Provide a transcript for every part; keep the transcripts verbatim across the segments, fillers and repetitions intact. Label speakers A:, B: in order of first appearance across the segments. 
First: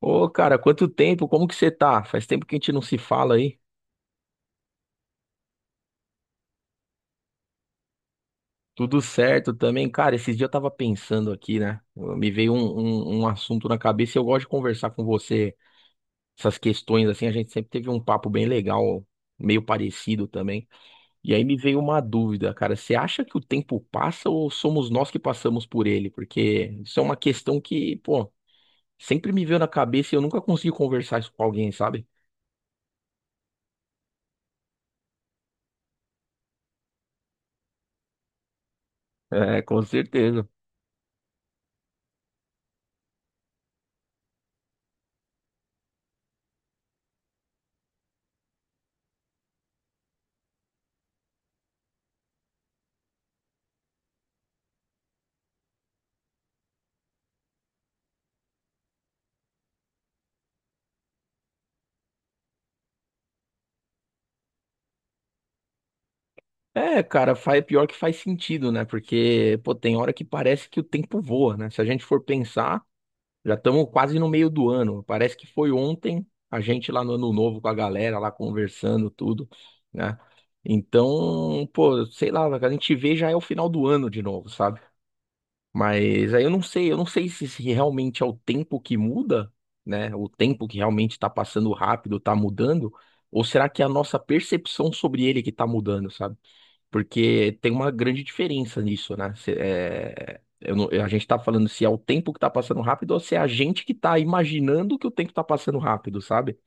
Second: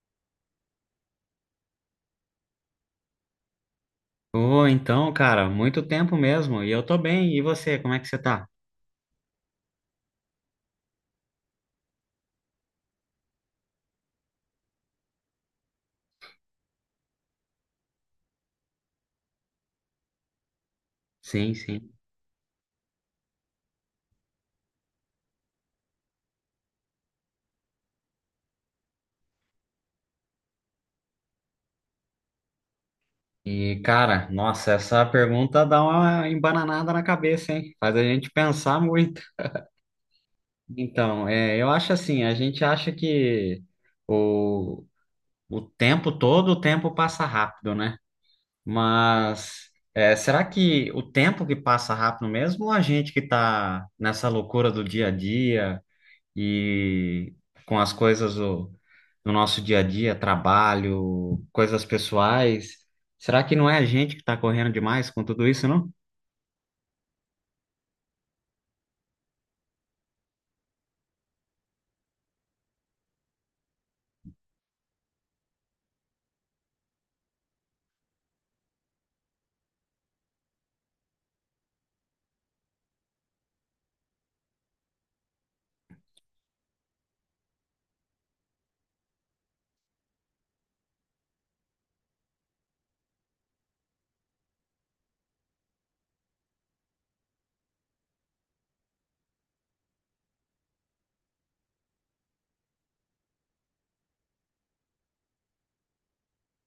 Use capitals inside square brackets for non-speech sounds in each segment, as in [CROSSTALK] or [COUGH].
A: Ô, cara, quanto tempo? Como que você tá? Faz tempo que a gente não se fala aí.
B: Ô, então, cara, muito tempo mesmo. E eu tô bem. E você, como é que você tá?
A: Tudo certo também. Cara, esses dias eu tava pensando aqui, né? Me veio um, um, um assunto na cabeça e eu gosto de conversar com você essas questões, assim. A gente sempre teve um papo bem legal, meio parecido também. E aí
B: Sim,
A: me veio
B: sim.
A: uma dúvida, cara. Você acha que o tempo passa ou somos nós que passamos por ele? Porque isso é uma questão que, pô, sempre me veio na cabeça e eu nunca consegui conversar isso com alguém, sabe?
B: E, cara, nossa, essa pergunta dá uma embananada na cabeça, hein? Faz a gente pensar muito.
A: É, com certeza.
B: Então, é, eu acho assim, a gente acha que o, o tempo todo, o tempo passa rápido, né? Mas é, será que o tempo que passa rápido mesmo, ou a gente que tá nessa loucura do dia a dia? E com as coisas do, do nosso dia a dia, trabalho, coisas pessoais. Será que não é a gente que está correndo demais com tudo isso, não?
A: É, cara, faz, pior que faz sentido, né? Porque, pô, tem hora que parece que o tempo voa, né? Se a gente for pensar, já estamos quase no meio do ano. Parece que foi ontem a gente lá no Ano Novo com a galera lá conversando, tudo, né? Então, pô, sei lá, a gente vê já é o final do ano de novo, sabe? Mas aí eu não sei, eu não sei se, se realmente é o tempo que muda, né? O tempo que realmente está passando rápido, tá mudando, ou será que é a nossa percepção sobre ele que tá mudando, sabe? Porque tem uma grande diferença nisso, né? Cê- é, eu não- a gente tá falando se é o tempo que tá passando rápido ou se é a gente que tá imaginando que o tempo tá passando rápido, sabe?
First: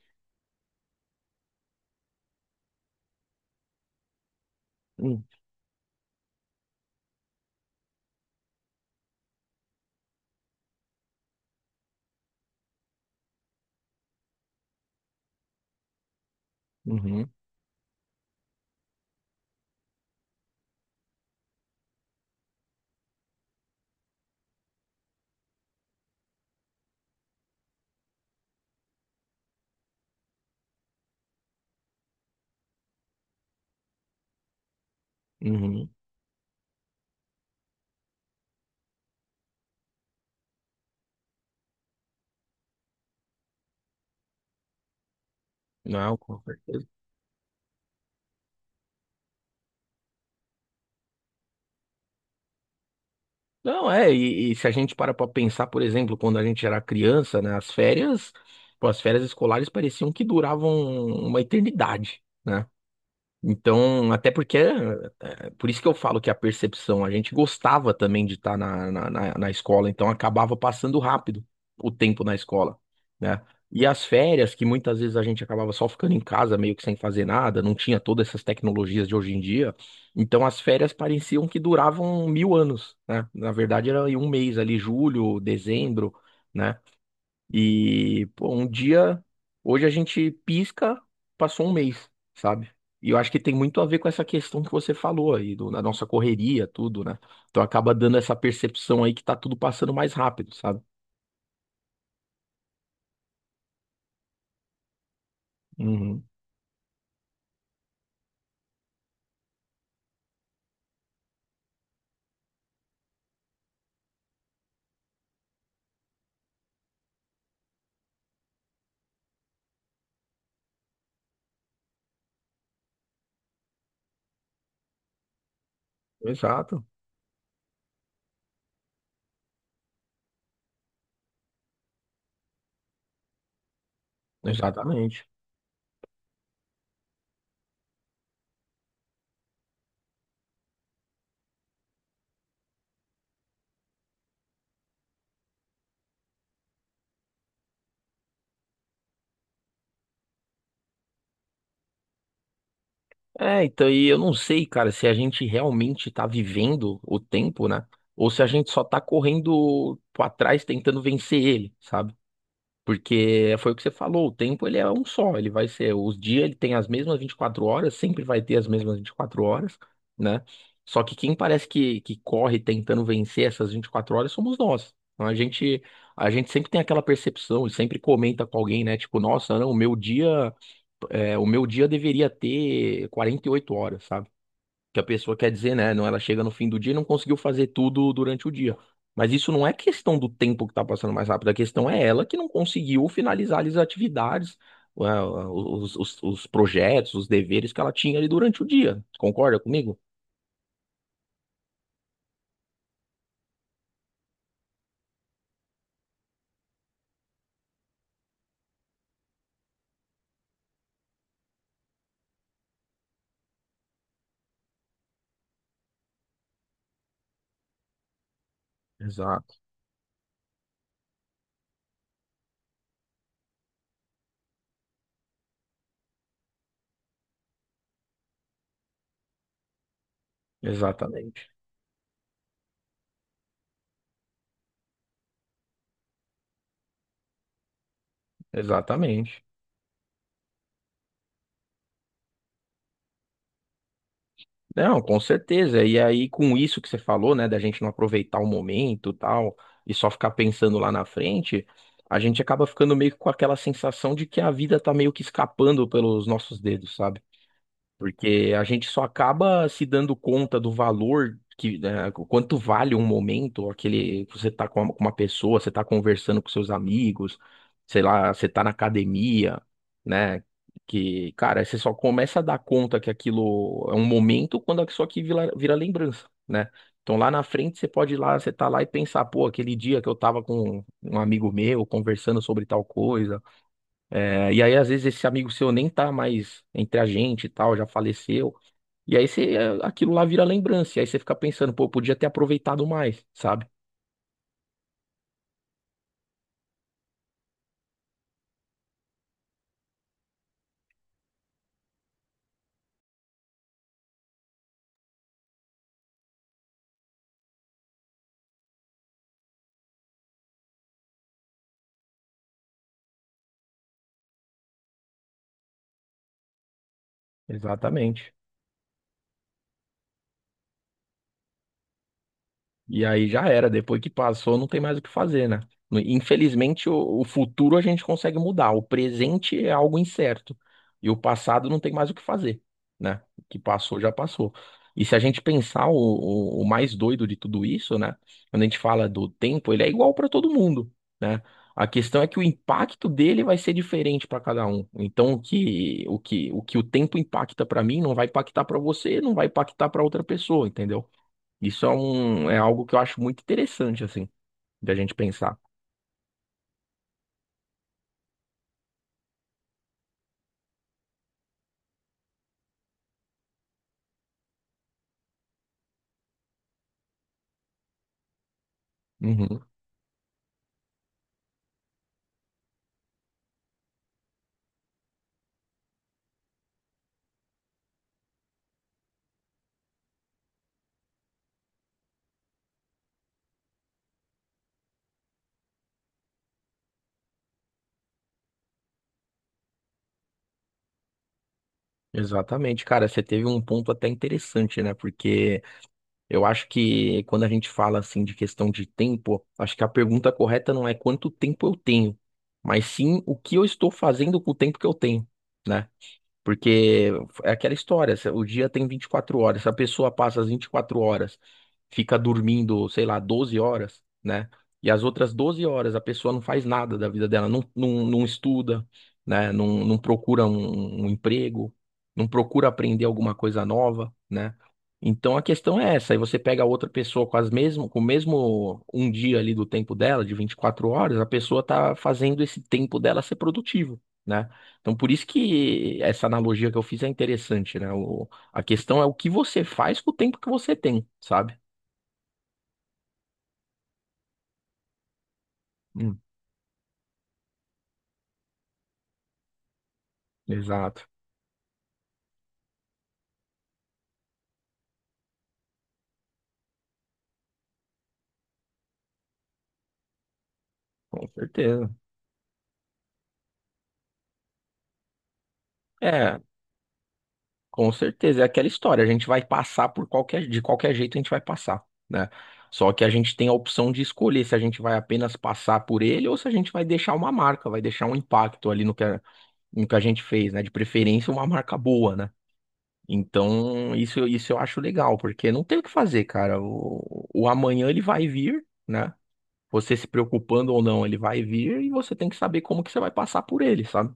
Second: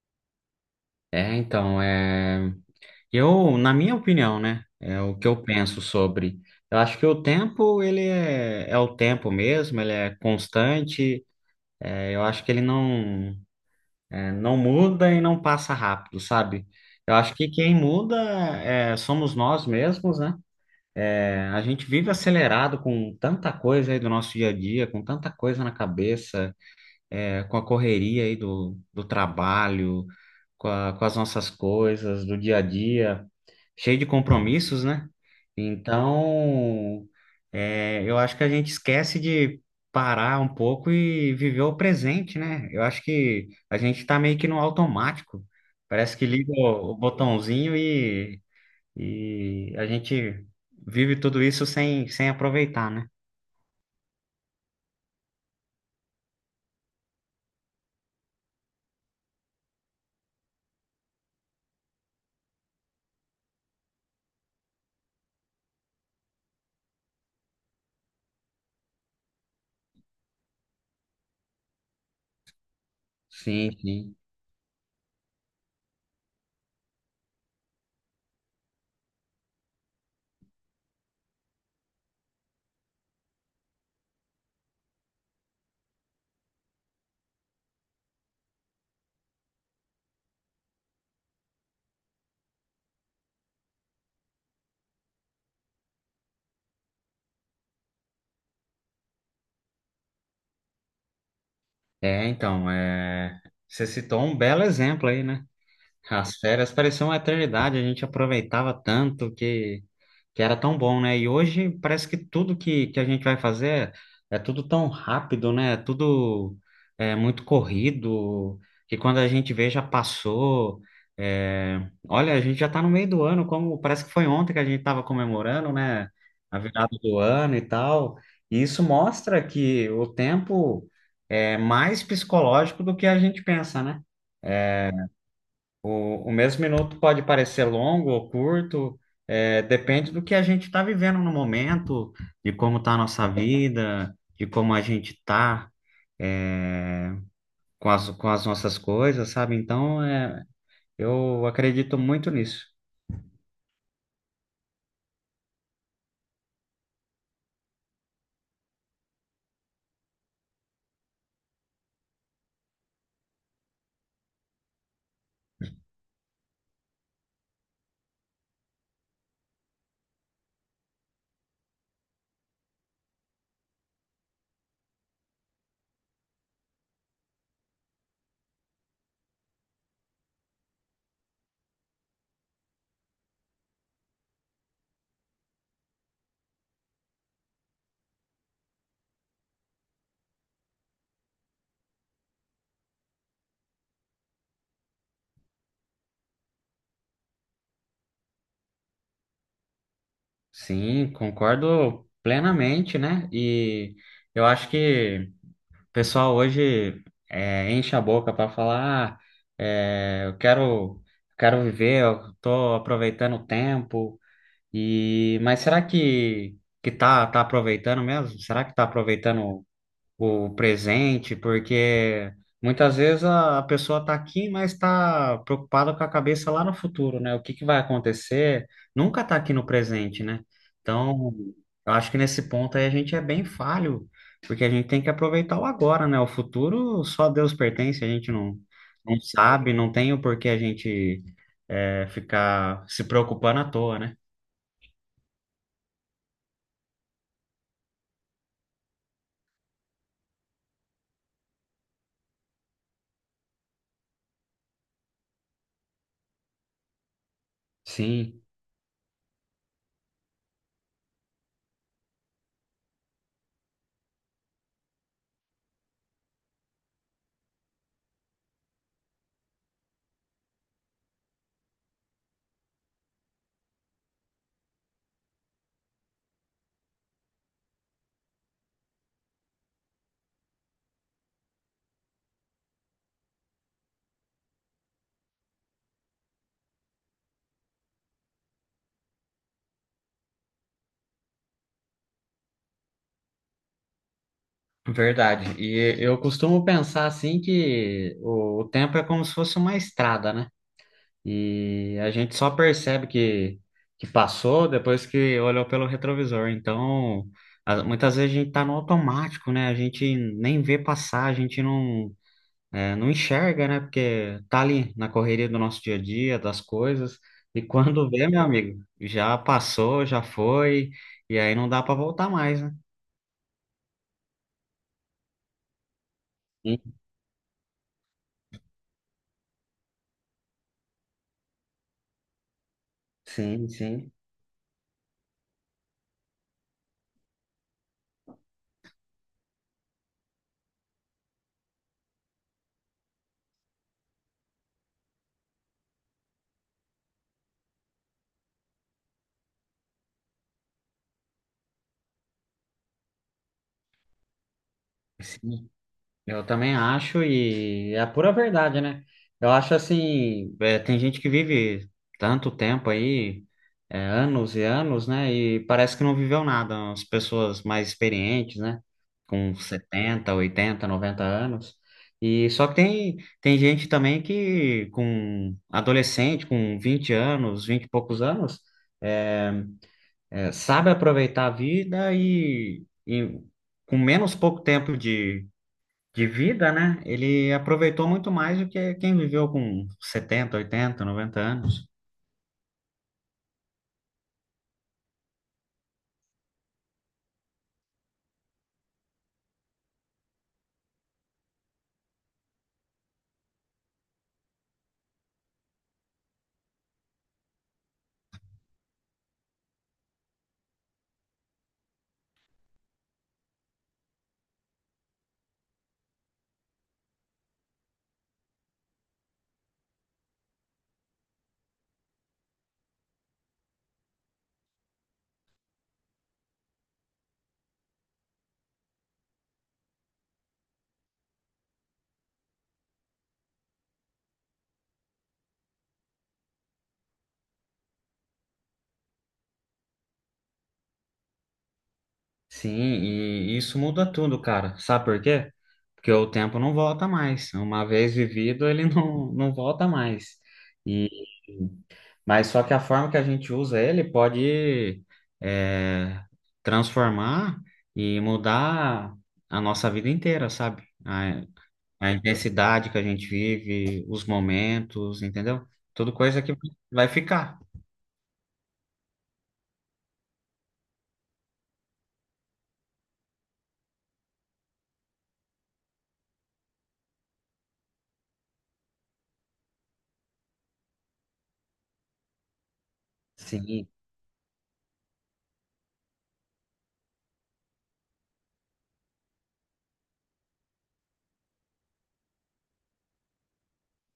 B: É, então, é... eu, na minha opinião, né, é o
A: Hum.
B: que eu penso sobre. Eu acho que o tempo, ele é, é o tempo mesmo, ele é constante, é, eu acho que ele não, é, não muda e não passa rápido, sabe? Eu
A: Uhum,
B: acho que quem muda é, somos nós mesmos, né? É, a gente vive acelerado com tanta coisa aí do nosso dia a dia, com tanta coisa na cabeça, é, com a correria aí do, do trabalho, com a- com as nossas coisas do dia a dia, cheio de compromissos, né?
A: uhum.
B: Então, é, eu acho que a gente esquece de parar um pouco e viver o presente, né? Eu acho que a gente tá meio que no automático. Parece
A: Não,
B: que
A: com
B: liga
A: certeza.
B: o o botãozinho e a gente vive tudo isso sem, sem aproveitar, né?
A: Não, é, e, e se a gente para pra pensar, por exemplo, quando a gente era criança, né? As férias, pô, as férias escolares pareciam que duravam uma eternidade, né? Então, até porque, é, por isso que eu falo que a percepção, a gente gostava também de estar na, na, na, na escola, então acabava passando rápido o tempo na escola, né?
B: Sim,
A: E as
B: sim.
A: férias, que muitas vezes a gente acabava só ficando em casa, meio que sem fazer nada, não tinha todas essas tecnologias de hoje em dia, então as férias pareciam que duravam mil anos, né? Na verdade era em um mês ali, julho, dezembro, né? E, pô, um dia, hoje a gente pisca, passou um mês, sabe? E eu acho que tem muito a ver com essa questão que você falou aí, do, na nossa correria, tudo, né? Então acaba dando essa percepção aí que tá tudo passando mais rápido, sabe?
B: É, então, é... Você citou um belo exemplo aí, né?
A: Uhum.
B: As férias pareciam uma eternidade, a gente aproveitava tanto que, que era tão bom, né? E hoje parece que tudo que, que a gente vai fazer é é tudo tão rápido, né? É tudo é muito corrido, que quando a gente vê já passou. É, olha, a gente já tá no meio do ano, como parece que foi ontem que a gente estava comemorando, né? A
A: Exato,
B: virada do ano e tal. E isso mostra que o tempo é mais psicológico do que a gente pensa, né?
A: exatamente.
B: O, o mesmo minuto pode parecer longo ou curto, é, depende do que a gente está vivendo no momento, de como está a nossa vida, de como a gente está, com as, com as nossas coisas, sabe? Então, é, eu acredito muito nisso.
A: É, então, e eu não sei, cara, se a gente realmente tá vivendo o tempo, né? Ou se a gente só tá correndo pra trás tentando vencer ele, sabe? Porque foi o que você falou, o tempo ele é um só, ele vai ser, os dias ele tem as mesmas vinte e quatro horas, sempre vai ter as mesmas vinte e quatro horas, né? Só que quem parece que, que corre tentando vencer essas vinte e quatro horas somos nós. Então, a gente, a gente sempre tem aquela percepção e sempre comenta com alguém, né? Tipo, nossa, não, o meu dia, é, o meu dia deveria ter quarenta e oito horas, sabe? Que a pessoa quer dizer, né? Não, ela chega no fim do dia e não conseguiu fazer tudo durante o dia. Mas isso não é questão do tempo que tá passando mais rápido, a questão é ela que não conseguiu finalizar as atividades, ah, os, os, os projetos, os deveres que ela tinha ali durante o dia. Concorda comigo?
B: Sim, concordo plenamente, né? E eu acho que o pessoal hoje é, enche a boca para falar, ah, é, eu quero, quero viver, eu tô aproveitando o tempo. E mas será que que tá tá aproveitando mesmo? Será que tá
A: Exato,
B: aproveitando o, o presente? Porque muitas vezes a, a pessoa tá aqui, mas tá preocupada com a cabeça lá no futuro, né? O que que vai acontecer? Nunca tá aqui no presente, né? Então,
A: exatamente,
B: eu acho que nesse ponto aí a gente é bem falho, porque a gente tem que aproveitar o agora, né? O futuro só Deus pertence, a gente não não
A: exatamente.
B: sabe, não tem o porquê a gente é, ficar se preocupando à toa, né?
A: Não, com certeza. E aí, com isso que você falou, né, da gente não aproveitar o momento, tal, e só ficar pensando lá na frente, a gente acaba ficando meio que com aquela sensação de que a vida tá meio que escapando pelos nossos dedos, sabe?
B: Sim.
A: Porque a gente só acaba se dando conta do valor que, né, o quanto vale um momento, aquele que você tá com uma, com uma pessoa, você tá conversando com seus amigos, sei lá, você tá na academia, né? Que, cara, você só começa a dar conta que aquilo é um momento quando isso aqui vira, vira lembrança, né? Então lá na frente você pode ir lá, você tá lá e pensar, pô, aquele dia que eu tava com um amigo meu conversando sobre tal coisa. É, e aí às vezes esse amigo seu nem tá mais entre a gente e tal, já faleceu. E aí você, eh, aquilo lá vira lembrança. E aí você fica pensando, pô, eu podia ter aproveitado mais, sabe?
B: Verdade. E eu costumo pensar assim que o, o tempo é como se fosse uma estrada, né? E a gente só percebe que, que passou depois que olhou pelo retrovisor. Então, a- muitas vezes a gente tá no automático, né? A gente nem vê passar, a gente não, é, não enxerga, né? Porque tá ali na correria do nosso dia a dia, das coisas. E quando vê,
A: Exatamente.
B: meu amigo, já passou, já foi, e aí não dá para voltar mais, né?
A: E aí já era, depois que passou, não tem mais o que fazer, né?
B: Sim,
A: Infelizmente, o, o futuro a gente consegue mudar, o presente é algo incerto. E o passado não tem mais o que fazer, né? O que
B: sim.
A: passou,
B: Sim.
A: já passou. E se a gente pensar o, o, o mais doido de tudo isso, né? Quando a gente fala do tempo, ele é igual para todo mundo, né? A questão é que o impacto dele vai ser diferente para cada um. Então, o que o que o que o tempo impacta para mim não vai impactar para você, não vai impactar para outra pessoa, entendeu? Isso é, um, é algo que eu acho muito interessante, assim, da gente pensar.
B: Sim. Eu também acho, e é a pura verdade, né? Eu acho assim, é, tem gente que vive tanto tempo aí, é, anos e anos, né? E parece que não viveu nada. As pessoas mais experientes, né? Com
A: Uhum.
B: setenta, oitenta, noventa anos. E só que tem, tem gente também que com adolescente, com vinte anos, vinte e poucos anos, é, é, sabe aproveitar a vida e e com menos pouco tempo de de vida, né? Ele aproveitou muito mais do que quem viveu com setenta, oitenta, noventa anos.
A: Exatamente, cara, você teve um ponto até interessante, né? Porque eu acho que quando a gente fala assim de questão de tempo, acho que a pergunta correta não é quanto tempo eu tenho, mas sim o que eu estou fazendo com o tempo que eu tenho, né? Porque é aquela história, se- o dia tem vinte e quatro horas, se a pessoa passa as vinte e quatro horas, fica dormindo, sei lá, doze horas, né? E as outras doze horas a pessoa não faz nada da vida dela, não, não, não estuda, né? Não, não procura um, um emprego, não procura aprender alguma coisa nova, né? Então a questão é essa, aí você pega outra pessoa com as mesmo, com o mesmo um dia ali do tempo dela, de vinte e quatro horas, a pessoa tá fazendo esse tempo dela ser produtivo, né? Então, por isso que essa analogia que eu fiz é interessante, né? O, a questão é o que você faz com o tempo que você tem, sabe?
B: Sim, e isso muda tudo, cara. Sabe por quê? Porque
A: Hum,
B: o tempo não volta mais. Uma vez vivido, ele [LAUGHS] não, não volta mais.
A: exato,
B: E mas só que a forma que a gente usa ele pode é, transformar e mudar a nossa vida inteira, sabe?
A: com
B: A
A: certeza.
B: a intensidade que a gente vive, os momentos, entendeu? Tudo
A: É,
B: coisa que vai ficar.
A: com certeza. É aquela história. A gente vai passar por qualquer, de qualquer jeito a gente vai passar, né? Só que a gente tem a opção de escolher se a gente vai apenas passar por ele ou se a gente vai deixar uma marca, vai deixar um impacto ali no que a, no que a gente fez, né? De preferência, uma marca boa, né?
B: Sim,
A: Então, isso, isso eu acho legal, porque não tem o que fazer, cara. O, o amanhã ele vai vir, né? Você se preocupando ou não, ele vai vir e você tem que saber como que você vai passar por ele, sabe?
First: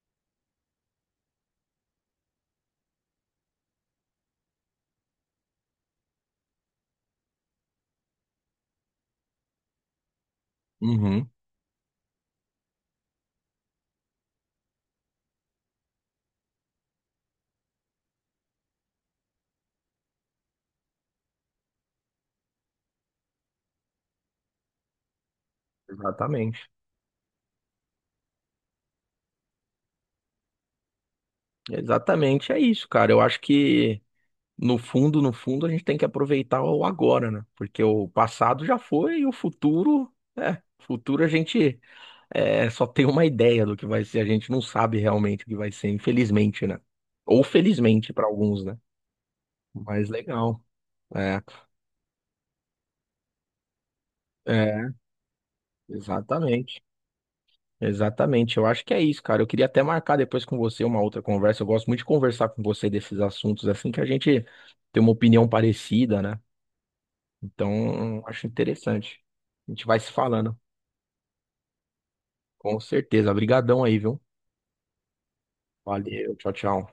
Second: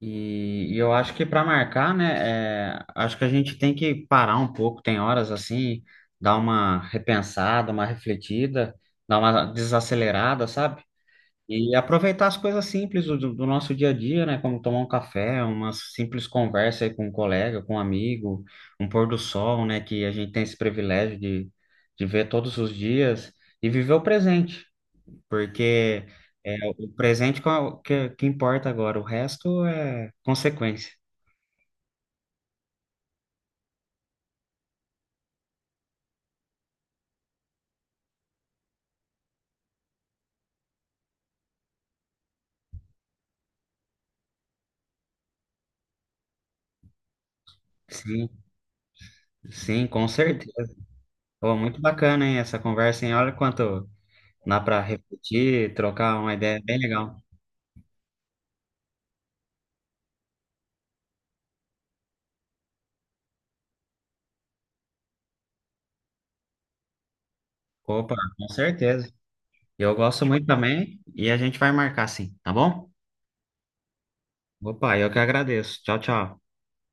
B: e, e eu acho que para marcar, né, é, acho que a gente tem que parar um pouco, tem horas assim, dar uma repensada, uma refletida, dar uma desacelerada, sabe?
A: Uhum.
B: E aproveitar as coisas simples do, do nosso dia a dia, né, como tomar um café, uma simples conversa aí com um colega, com um amigo, um pôr do sol, né, que a gente tem esse privilégio de, de ver todos os dias e viver o presente. Porque é
A: Exatamente.
B: o presente qual- que, que importa agora, o resto é consequência.
A: Exatamente, é isso, cara. Eu acho que no fundo, no fundo, a gente tem que aproveitar o agora, né? Porque o passado já foi e o futuro, é, futuro a gente é, só tem uma ideia do que vai ser, a gente não sabe realmente o que vai ser, infelizmente, né? Ou felizmente para
B: Sim,
A: alguns, né?
B: sim, com
A: Mas legal.
B: certeza.
A: É,
B: Pô, muito bacana, hein, essa conversa, hein? Olha quanto dá para
A: é,
B: refletir, trocar uma ideia bem
A: exatamente.
B: legal.
A: Exatamente. Eu acho que é isso, cara. Eu queria até marcar depois com você uma outra conversa. Eu gosto muito de conversar com você desses assuntos, assim que a gente tem uma opinião parecida, né?
B: Opa,
A: Então, acho
B: com certeza.
A: interessante. A gente
B: Eu
A: vai se
B: gosto muito
A: falando.
B: também e a gente vai marcar sim, tá
A: Com
B: bom?
A: certeza. Obrigadão aí, viu?
B: Opa, eu que agradeço. Tchau,
A: Valeu.
B: tchau.
A: Tchau, tchau.